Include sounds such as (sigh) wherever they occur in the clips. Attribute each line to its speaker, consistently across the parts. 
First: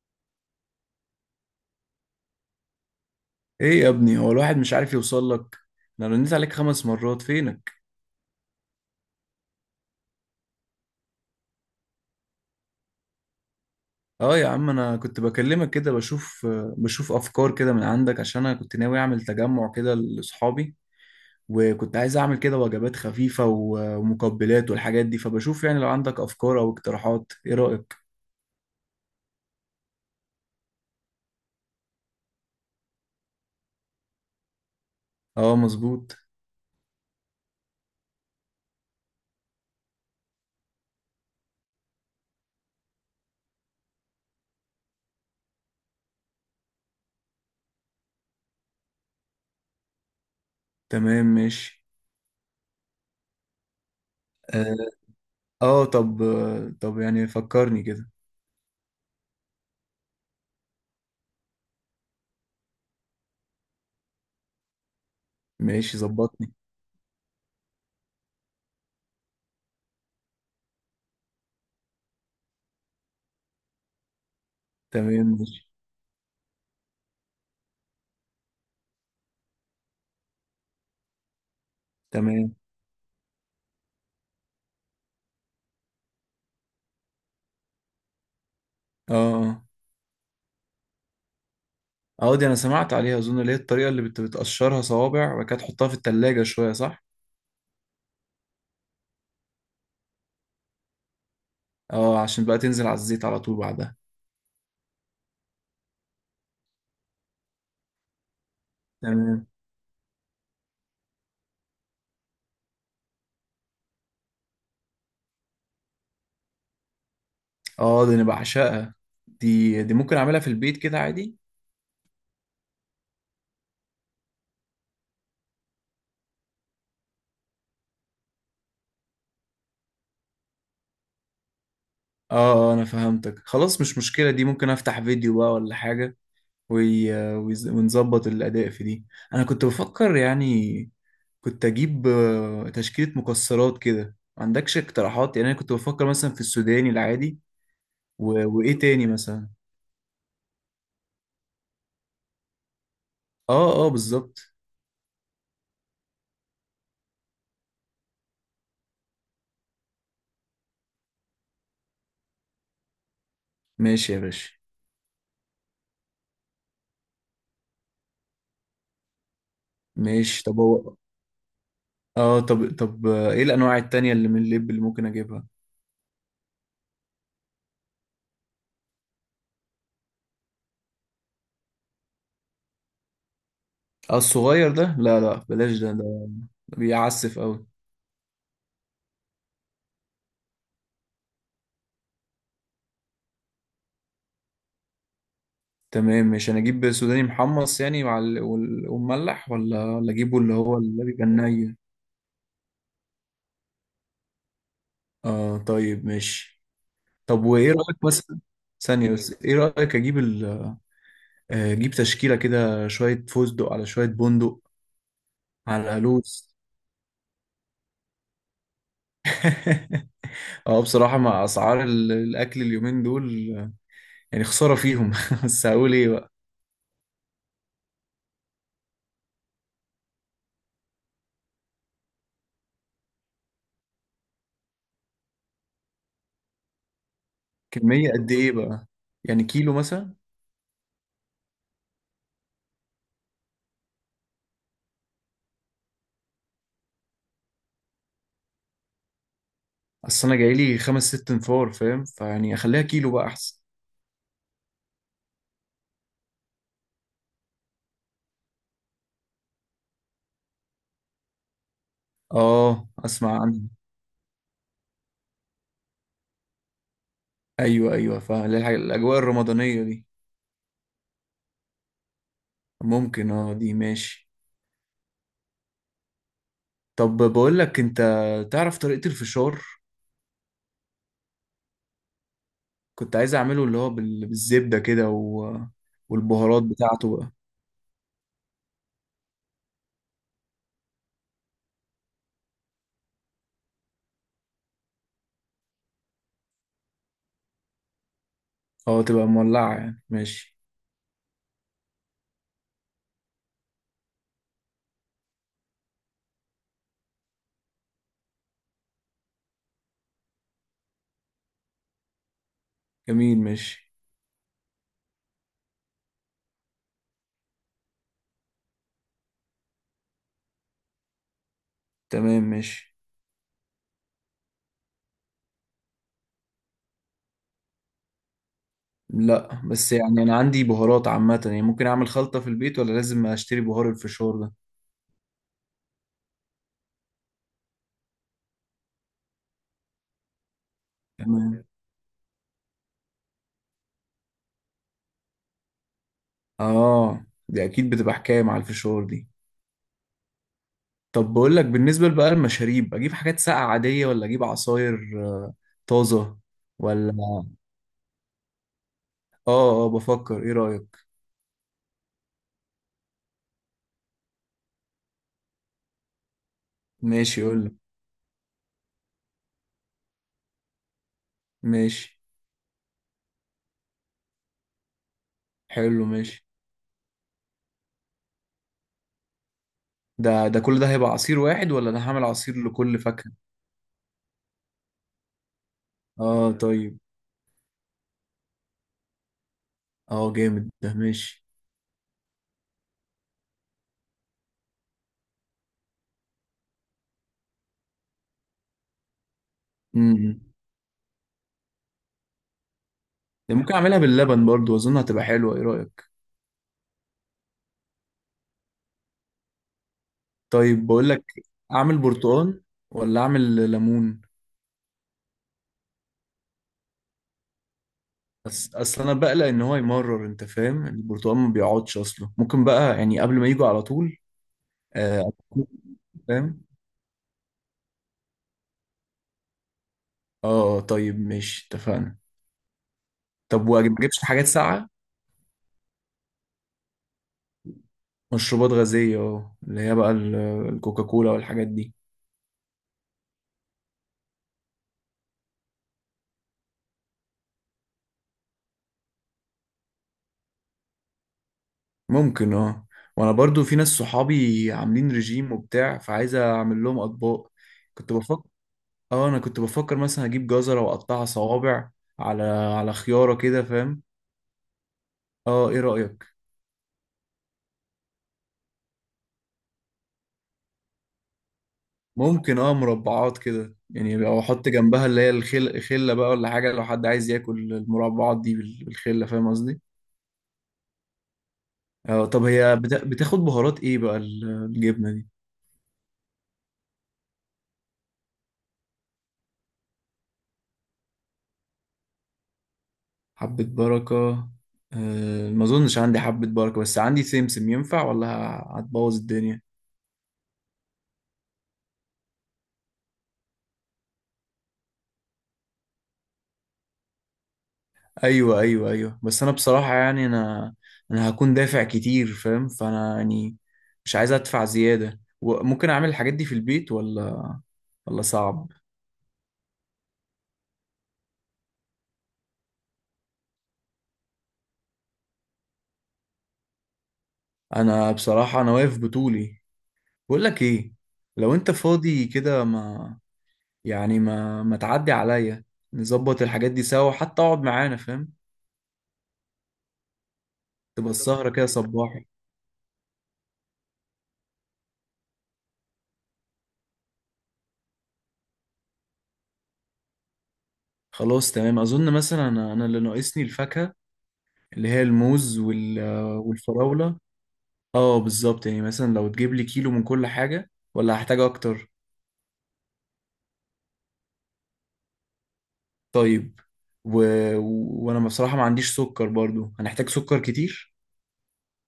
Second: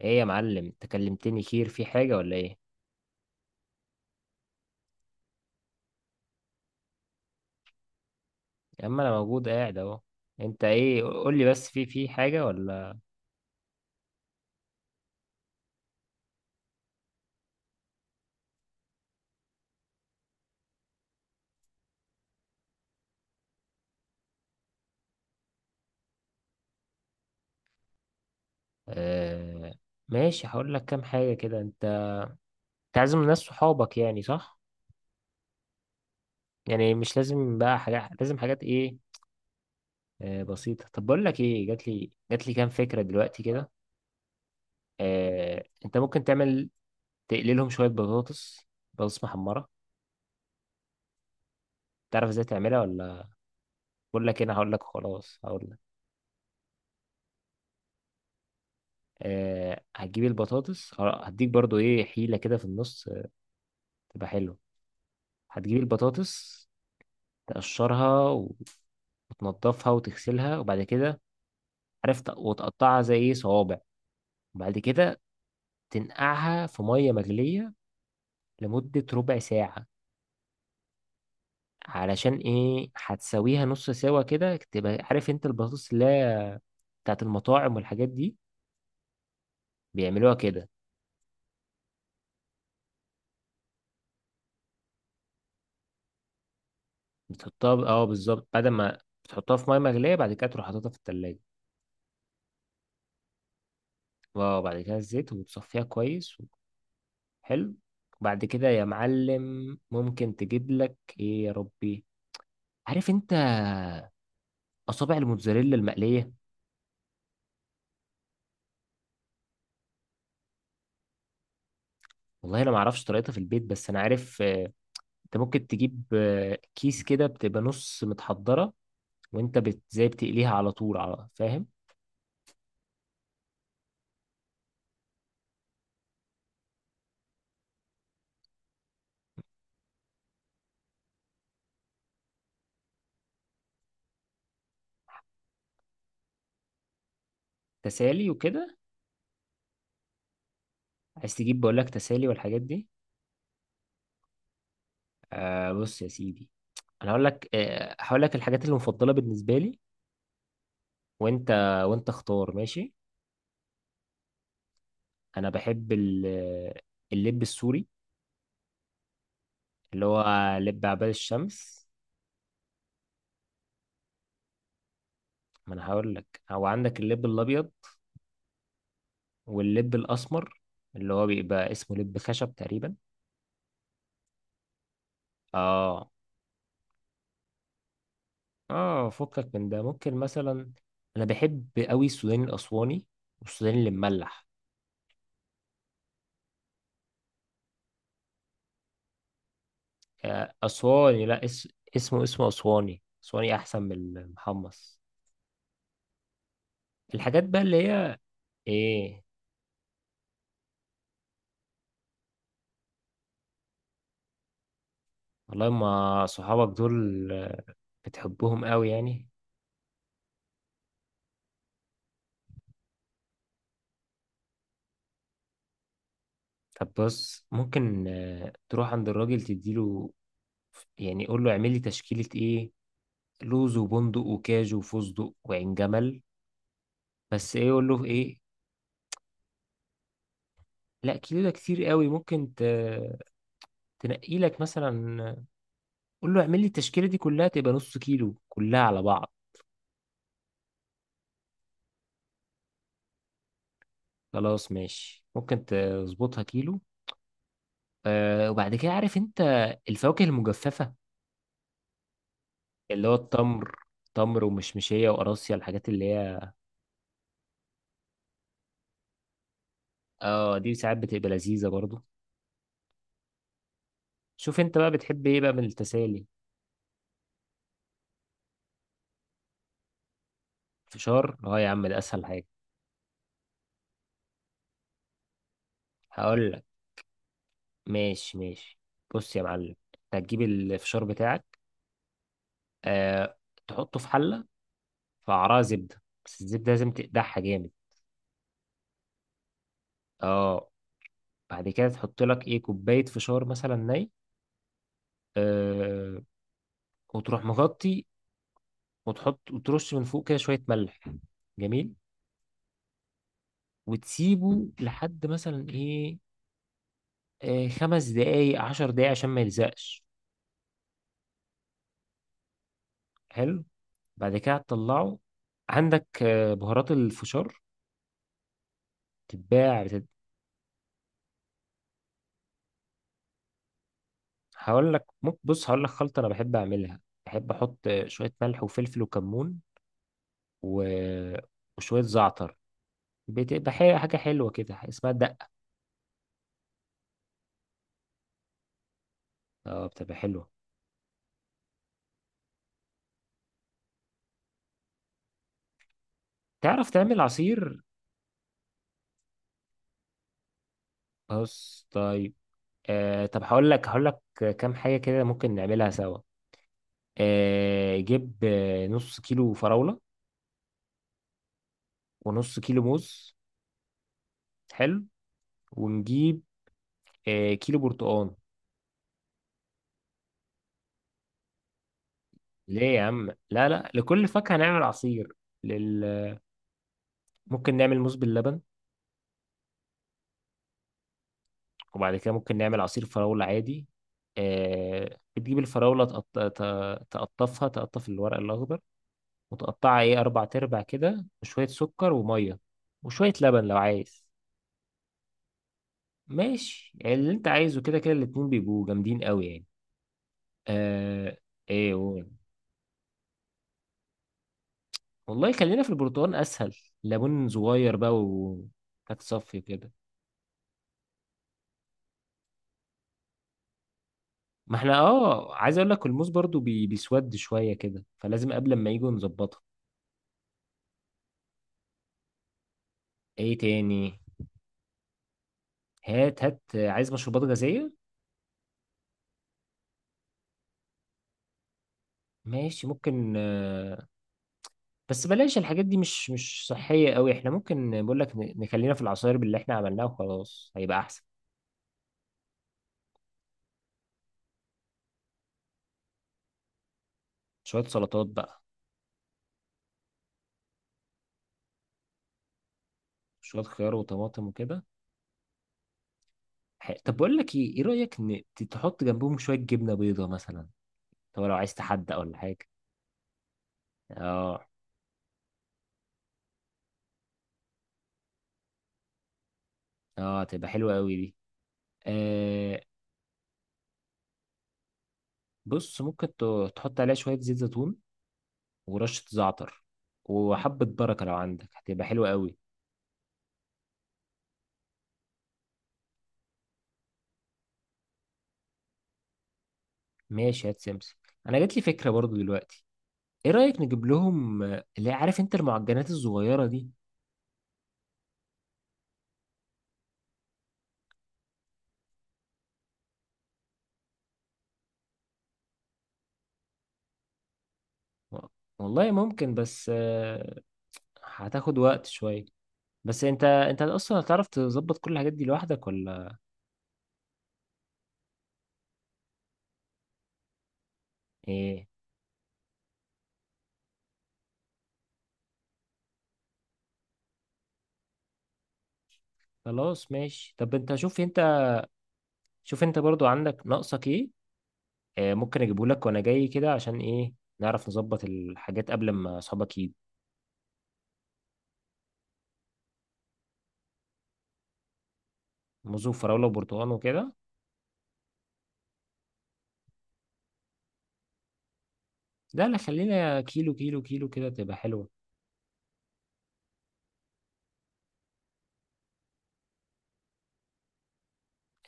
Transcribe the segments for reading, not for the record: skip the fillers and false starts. Speaker 1: ايه يا معلم، انت كلمتني؟ خير، في حاجة ولا ايه؟
Speaker 2: ايه يا ابني، هو الواحد مش عارف يوصل لك. انا رنيت عليك 5 مرات. فينك؟
Speaker 1: يا عم انا موجود قاعد اهو. انت ايه، قول لي بس، في حاجة ولا؟
Speaker 2: اه يا عم، انا كنت بكلمك كده بشوف افكار كده من عندك، عشان انا كنت ناوي اعمل تجمع كده لاصحابي. وكنت عايز اعمل كده وجبات خفيفة ومقبلات والحاجات دي. فبشوف يعني، لو عندك افكار او اقتراحات، ايه رأيك؟
Speaker 1: آه ماشي، هقول لك كام حاجة كده. انت تعزم ناس صحابك يعني، صح؟
Speaker 2: اه، مظبوط.
Speaker 1: يعني مش لازم بقى حاجات، لازم حاجات ايه. آه بسيطة، طب بقول لك ايه، جات لي كام فكرة دلوقتي كده. آه انت ممكن تعمل، تقللهم شوية بطاطس محمرة.
Speaker 2: تمام، ماشي.
Speaker 1: تعرف ازاي تعملها ولا؟ بقول لك، انا هقول
Speaker 2: اه.
Speaker 1: لك، خلاص هقول لك.
Speaker 2: آه، طب طب يعني فكرني كده.
Speaker 1: هتجيب البطاطس خلاص، هديك برضو ايه حيلة كده في النص، تبقى حلوة. هتجيب
Speaker 2: ماشي، ظبطني.
Speaker 1: البطاطس، تقشرها وتنضفها وتغسلها، وبعد كده، عرفت، وتقطعها زي ايه صوابع، وبعد كده
Speaker 2: تمام، ماشي.
Speaker 1: تنقعها في مية مغلية لمدة ربع ساعة، علشان
Speaker 2: تمام.
Speaker 1: ايه، هتسويها نص سوا كده، تبقى عارف انت البطاطس اللي هي بتاعت المطاعم والحاجات دي
Speaker 2: اه، اه.
Speaker 1: بيعملوها كده.
Speaker 2: اه، دي انا سمعت عليها اظن، اللي هي الطريقه اللي بتقشرها صوابع وبعد كده تحطها في التلاجة شويه، صح؟
Speaker 1: بتحطها اه بالظبط، بعد ما بتحطها في مية مغلية، بعد كده تروح حاططها في التلاجة،
Speaker 2: اه، عشان بقى تنزل على الزيت على طول بعدها.
Speaker 1: وبعد كده الزيت وتصفيها كويس. حلو. بعد كده يا
Speaker 2: تمام.
Speaker 1: معلم، ممكن تجيب لك ايه يا ربي، عارف انت، اصابع الموتزاريلا المقليه.
Speaker 2: اه دي انا بعشقها. دي ممكن اعملها في البيت كده عادي.
Speaker 1: والله انا ما اعرفش طريقتها في البيت، بس انا عارف، انت ممكن تجيب كيس كده بتبقى نص متحضره، وانت زي بتقليها على طول، على فاهم.
Speaker 2: اه. انا فهمتك خلاص، مش مشكله، دي ممكن افتح فيديو بقى ولا حاجه. ونظبط الاداء في دي. انا كنت بفكر يعني، كنت اجيب تشكيله مكسرات كده، ما عندكش اقتراحات؟ يعني انا كنت بفكر مثلا في السوداني العادي.
Speaker 1: تسالي
Speaker 2: و...
Speaker 1: وكده،
Speaker 2: وايه تاني مثلا؟
Speaker 1: عايز تجيب، بقول لك تسالي والحاجات دي.
Speaker 2: اه، اه بالظبط.
Speaker 1: آه بص يا سيدي، انا هقول لك الحاجات المفضله بالنسبه لي، وانت وانت اختار، ماشي.
Speaker 2: ماشي يا باشا.
Speaker 1: انا بحب اللب السوري، اللي هو
Speaker 2: ماشي، طب
Speaker 1: لب
Speaker 2: هو.
Speaker 1: عباد الشمس.
Speaker 2: اه، طب ايه الانواع التانية اللي من اللب اللي ممكن اجيبها؟
Speaker 1: ما انا هقول لك، هو عندك اللب الابيض واللب الاسمر، اللي هو بيبقى اسمه لب خشب تقريبا.
Speaker 2: اه الصغير ده، لا لا بلاش. ده
Speaker 1: اه
Speaker 2: ده بيعسف قوي.
Speaker 1: اه، فكك من ده، ممكن مثلا انا بحب قوي السوداني الاسواني، والسوداني اللي مملح.
Speaker 2: تمام. مش انا اجيب سوداني محمص يعني ومملح، ولا اجيبه اللي هو اللي بيبقى
Speaker 1: اسواني، لا،
Speaker 2: الني؟
Speaker 1: اسمه اسواني، اسواني احسن من المحمص.
Speaker 2: اه طيب ماشي. طب
Speaker 1: الحاجات بقى
Speaker 2: وايه
Speaker 1: اللي
Speaker 2: رايك
Speaker 1: هي
Speaker 2: مثلا؟ ثانية
Speaker 1: ايه.
Speaker 2: بس، ايه رايك اجيب اجيب تشكيلة كده شوية فستق على شوية بندق
Speaker 1: والله
Speaker 2: على
Speaker 1: ما
Speaker 2: لوز.
Speaker 1: صحابك دول، بتحبهم قوي يعني.
Speaker 2: (laughs) اه، بصراحة مع اسعار الاكل اليومين دول يعني خسارة فيهم. (laughs) بس هقول ايه بقى؟
Speaker 1: طب بص، ممكن تروح عند الراجل، تديله يعني، قول له اعمل لي تشكيلة ايه، لوز وبندق وكاجو وفستق وعين جمل، بس ايه قول له
Speaker 2: كمية قد
Speaker 1: ايه.
Speaker 2: ايه بقى؟ يعني كيلو مثلا؟
Speaker 1: لا، كيلو ده كتير قوي، ممكن تنقي لك مثلا، قول له اعمل لي التشكيلة دي كلها، تبقى نص كيلو كلها على بعض.
Speaker 2: اصل انا جايلي خمس ست انفار فاهم، فيعني اخليها كيلو بقى احسن.
Speaker 1: خلاص ماشي، ممكن تظبطها كيلو. آه وبعد كده، عارف انت، الفواكه المجففة،
Speaker 2: اه،
Speaker 1: اللي هو
Speaker 2: اسمع عنها.
Speaker 1: التمر، تمر ومشمشية وقراصية، الحاجات اللي هي
Speaker 2: ايوه، ايوه، فاهم الاجواء الرمضانية دي.
Speaker 1: اه دي ساعات بتبقى لذيذة برضو.
Speaker 2: ممكن، اه دي ماشي.
Speaker 1: شوف انت بقى بتحب ايه بقى من التسالي.
Speaker 2: طب بقول لك، انت تعرف طريقة الفشار؟
Speaker 1: فشار؟ اه يا عم، ده اسهل حاجة.
Speaker 2: كنت عايز اعمله، اللي هو بالزبدة كده
Speaker 1: هقول،
Speaker 2: والبهارات بتاعته بقى.
Speaker 1: ماشي ماشي، بص يا معلم، انت هتجيب الفشار بتاعك، آه، تحطه في حلة، في قعرها زبدة، بس الزبدة لازم تقدحها جامد.
Speaker 2: اه، تبقى مولعة يعني، ماشي.
Speaker 1: اه، بعد كده تحط لك ايه، كوباية فشار مثلا ني، آه، وتروح مغطي، وتحط وترش من فوق كده شوية ملح، جميل،
Speaker 2: جميل، ماشي.
Speaker 1: وتسيبه لحد مثلا ايه، آه، 5 دقايق، 10 دقايق، عشان ما يلزقش.
Speaker 2: تمام، ماشي.
Speaker 1: حلو. بعد كده تطلعه، عندك بهارات الفشار،
Speaker 2: لا
Speaker 1: تتباع.
Speaker 2: بس يعني، انا عندي بهارات عامه يعني، ممكن اعمل خلطه في البيت ولا لازم اشتري بهار الفشار ده؟
Speaker 1: هقول لك ممكن، بص هقول لك خلطة أنا بحب أعملها، بحب أحط شوية ملح وفلفل وكمون، و...
Speaker 2: تمام.
Speaker 1: وشوية زعتر. بتبقى حاجة حلوة كده، اسمها الدقة.
Speaker 2: اه، دي اكيد بتبقى حكايه مع الفشار دي.
Speaker 1: اه بتبقى حلوة.
Speaker 2: طب بقول لك، بالنسبه بقى المشاريب، اجيب حاجات ساقعه عاديه ولا اجيب عصاير آه، طازه؟
Speaker 1: تعرف تعمل
Speaker 2: ولا...
Speaker 1: عصير؟
Speaker 2: اه، اه بفكر، ايه رايك؟
Speaker 1: بص طيب، طب، هقول لك كام حاجة كده ممكن نعملها سوا.
Speaker 2: ماشي، اقول لك.
Speaker 1: آه جيب، نص كيلو فراولة
Speaker 2: ماشي.
Speaker 1: ونص كيلو موز، حلو،
Speaker 2: حلو،
Speaker 1: ونجيب
Speaker 2: ماشي.
Speaker 1: آه كيلو برتقال.
Speaker 2: ده كل ده هيبقى عصير واحد ولا انا هعمل عصير
Speaker 1: ليه
Speaker 2: لكل
Speaker 1: يا عم،
Speaker 2: فاكهه؟
Speaker 1: لا لا، لكل فاكهة نعمل عصير، لل...
Speaker 2: اه طيب.
Speaker 1: ممكن نعمل موز باللبن،
Speaker 2: اه جامد، ده ماشي.
Speaker 1: وبعد كده ممكن نعمل عصير فراولة عادي. آه بتجيب الفراولة، تقطفها، تقطف الورق الأخضر، وتقطعها إيه
Speaker 2: امم
Speaker 1: أربع تربع كده، وشوية سكر ومية وشوية لبن
Speaker 2: ممكن
Speaker 1: لو
Speaker 2: اعملها
Speaker 1: عايز.
Speaker 2: باللبن برضو، اظن هتبقى حلوه، ايه رايك؟
Speaker 1: ماشي، يعني اللي أنت عايزه، كده كده الاتنين بيبقوا جامدين قوي يعني.
Speaker 2: طيب بقول لك،
Speaker 1: آه إيه
Speaker 2: اعمل
Speaker 1: قول.
Speaker 2: برتقال ولا اعمل ليمون؟
Speaker 1: والله خلينا في البرتقال أسهل، ليمون صغير بقى.
Speaker 2: بس اصل انا بقلق
Speaker 1: وهتصفي
Speaker 2: ان هو
Speaker 1: كده،
Speaker 2: يمرر، انت فاهم، البرتقال ما بيقعدش اصله، ممكن بقى يعني قبل ما يجوا على طول.
Speaker 1: ما احنا
Speaker 2: آه،
Speaker 1: اه عايز اقول لك، الموز برضو
Speaker 2: فاهم.
Speaker 1: بيسود شوية كده، فلازم قبل ما يجوا نظبطها.
Speaker 2: اه طيب ماشي، اتفقنا.
Speaker 1: ايه
Speaker 2: طب وما اجيبش
Speaker 1: تاني؟
Speaker 2: حاجات ساقعه؟
Speaker 1: هات هات، عايز مشروبات غازية؟
Speaker 2: مشروبات غازيه، اه، اللي هي بقى الكوكاكولا والحاجات دي.
Speaker 1: ماشي، ممكن بس بلاش الحاجات دي، مش صحية قوي، احنا ممكن، بقول لك نخلينا في العصاير باللي احنا عملناها، وخلاص هيبقى احسن.
Speaker 2: ممكن، اه. وانا برضو في ناس صحابي عاملين رجيم وبتاع، فعايز اعمل لهم اطباق.
Speaker 1: شوية
Speaker 2: كنت
Speaker 1: سلطات
Speaker 2: بفكر،
Speaker 1: بقى،
Speaker 2: اه، انا كنت بفكر مثلا اجيب جزرة واقطعها صوابع على على خيارة
Speaker 1: شوية
Speaker 2: كده
Speaker 1: خيار
Speaker 2: فاهم.
Speaker 1: وطماطم وكده.
Speaker 2: اه، ايه رأيك؟
Speaker 1: طب بقول لك ايه، ايه رأيك تحط جنبهم شوية جبنة بيضة مثلا؟ طب لو عايز تحدق ولا
Speaker 2: ممكن،
Speaker 1: حاجة.
Speaker 2: اه، مربعات كده، يعني لو
Speaker 1: اه
Speaker 2: احط جنبها اللي هي خلة بقى ولا حاجة. لو حد عايز ياكل المربعات دي بالخلة، فاهم قصدي؟
Speaker 1: اه، تبقى حلوة قوي دي.
Speaker 2: اه. طب هي
Speaker 1: آه
Speaker 2: بتاخد بهارات ايه بقى الجبنة دي؟
Speaker 1: بص، ممكن تحط عليها شوية زيت زيتون، ورشة زعتر، وحبة بركة لو عندك هتبقى حلوة قوي.
Speaker 2: حبة بركة؟ ما اظنش عندي حبة بركة، بس عندي سمسم، ينفع ولا هتبوظ الدنيا؟
Speaker 1: ماشي، هات سمسم. انا جات لي فكره برضو دلوقتي، ايه رايك نجيب لهم عارف انت المعجنات الصغيره دي.
Speaker 2: ايوه، ايوه، ايوه، بس انا بصراحه يعني، انا هكون دافع كتير فاهم، فانا يعني مش عايز ادفع زياده. وممكن اعمل الحاجات دي في البيت ولا
Speaker 1: و-
Speaker 2: صعب؟
Speaker 1: والله ممكن، بس هتاخد وقت شويه، بس انت اصلا هتعرف تظبط كل الحاجات دي لوحدك ولا
Speaker 2: انا بصراحه، انا واقف بطولي. بقول لك ايه، لو انت
Speaker 1: ايه؟
Speaker 2: فاضي كده، ما يعني ما تعدي عليا، نظبط الحاجات دي سوا، حتى اقعد معانا فاهم،
Speaker 1: خلاص ماشي، طب انت،
Speaker 2: تبقى
Speaker 1: شوف انت
Speaker 2: السهره كده صباحي.
Speaker 1: شوف انت برضو عندك ناقصك ايه، ممكن اجيبه لك وانا جاي كده، عشان ايه، نعرف نظبط الحاجات قبل ما اصحابك يجوا.
Speaker 2: خلاص تمام، اظن مثلا أنا اللي ناقصني الفاكهه، اللي هي الموز
Speaker 1: موز وفراوله وبرتقال
Speaker 2: والفراوله.
Speaker 1: وكده.
Speaker 2: اه، بالظبط. يعني مثلا لو تجيب لي كيلو من كل حاجة ولا هحتاج اكتر؟
Speaker 1: لا لا، خلينا كيلو كيلو كيلو كده تبقى حلوة.
Speaker 2: طيب. و... وانا بصراحة ما عنديش سكر برضو، هنحتاج سكر كتير.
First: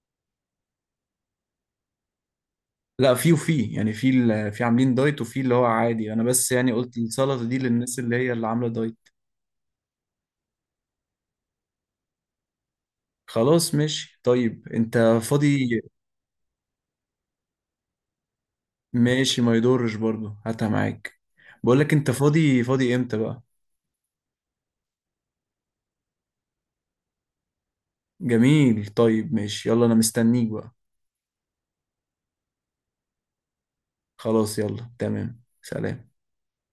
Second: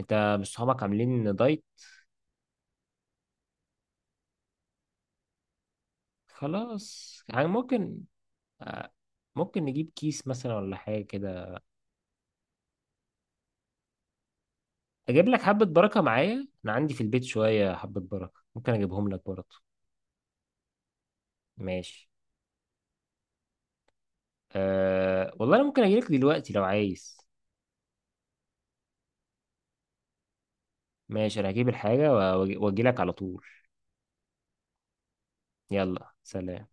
Speaker 1: انت مش صحابك عاملين دايت؟
Speaker 2: لا، في وفي يعني، في في عاملين دايت وفي اللي هو عادي. انا بس يعني قلت
Speaker 1: خلاص
Speaker 2: السلطة
Speaker 1: يعني
Speaker 2: دي للناس
Speaker 1: ممكن،
Speaker 2: اللي هي اللي عاملة
Speaker 1: آه،
Speaker 2: دايت.
Speaker 1: ممكن نجيب كيس مثلا ولا حاجة كده.
Speaker 2: خلاص ماشي طيب. انت
Speaker 1: أجيب لك حبة
Speaker 2: فاضي؟
Speaker 1: بركة معايا، أنا عندي في البيت شوية حبة بركة ممكن أجيبهم لك
Speaker 2: ماشي،
Speaker 1: برضه.
Speaker 2: ما يضرش برضو، هاتها معاك. بقول لك،
Speaker 1: ماشي.
Speaker 2: انت فاضي امتى بقى؟
Speaker 1: أه والله أنا ممكن أجيلك دلوقتي لو عايز.
Speaker 2: جميل طيب ماشي، يلا انا مستنيك بقى.
Speaker 1: ماشي، أنا هجيب الحاجة وأجي لك على طول.
Speaker 2: خلاص يلا تمام،
Speaker 1: يلا
Speaker 2: سلام.
Speaker 1: سلام.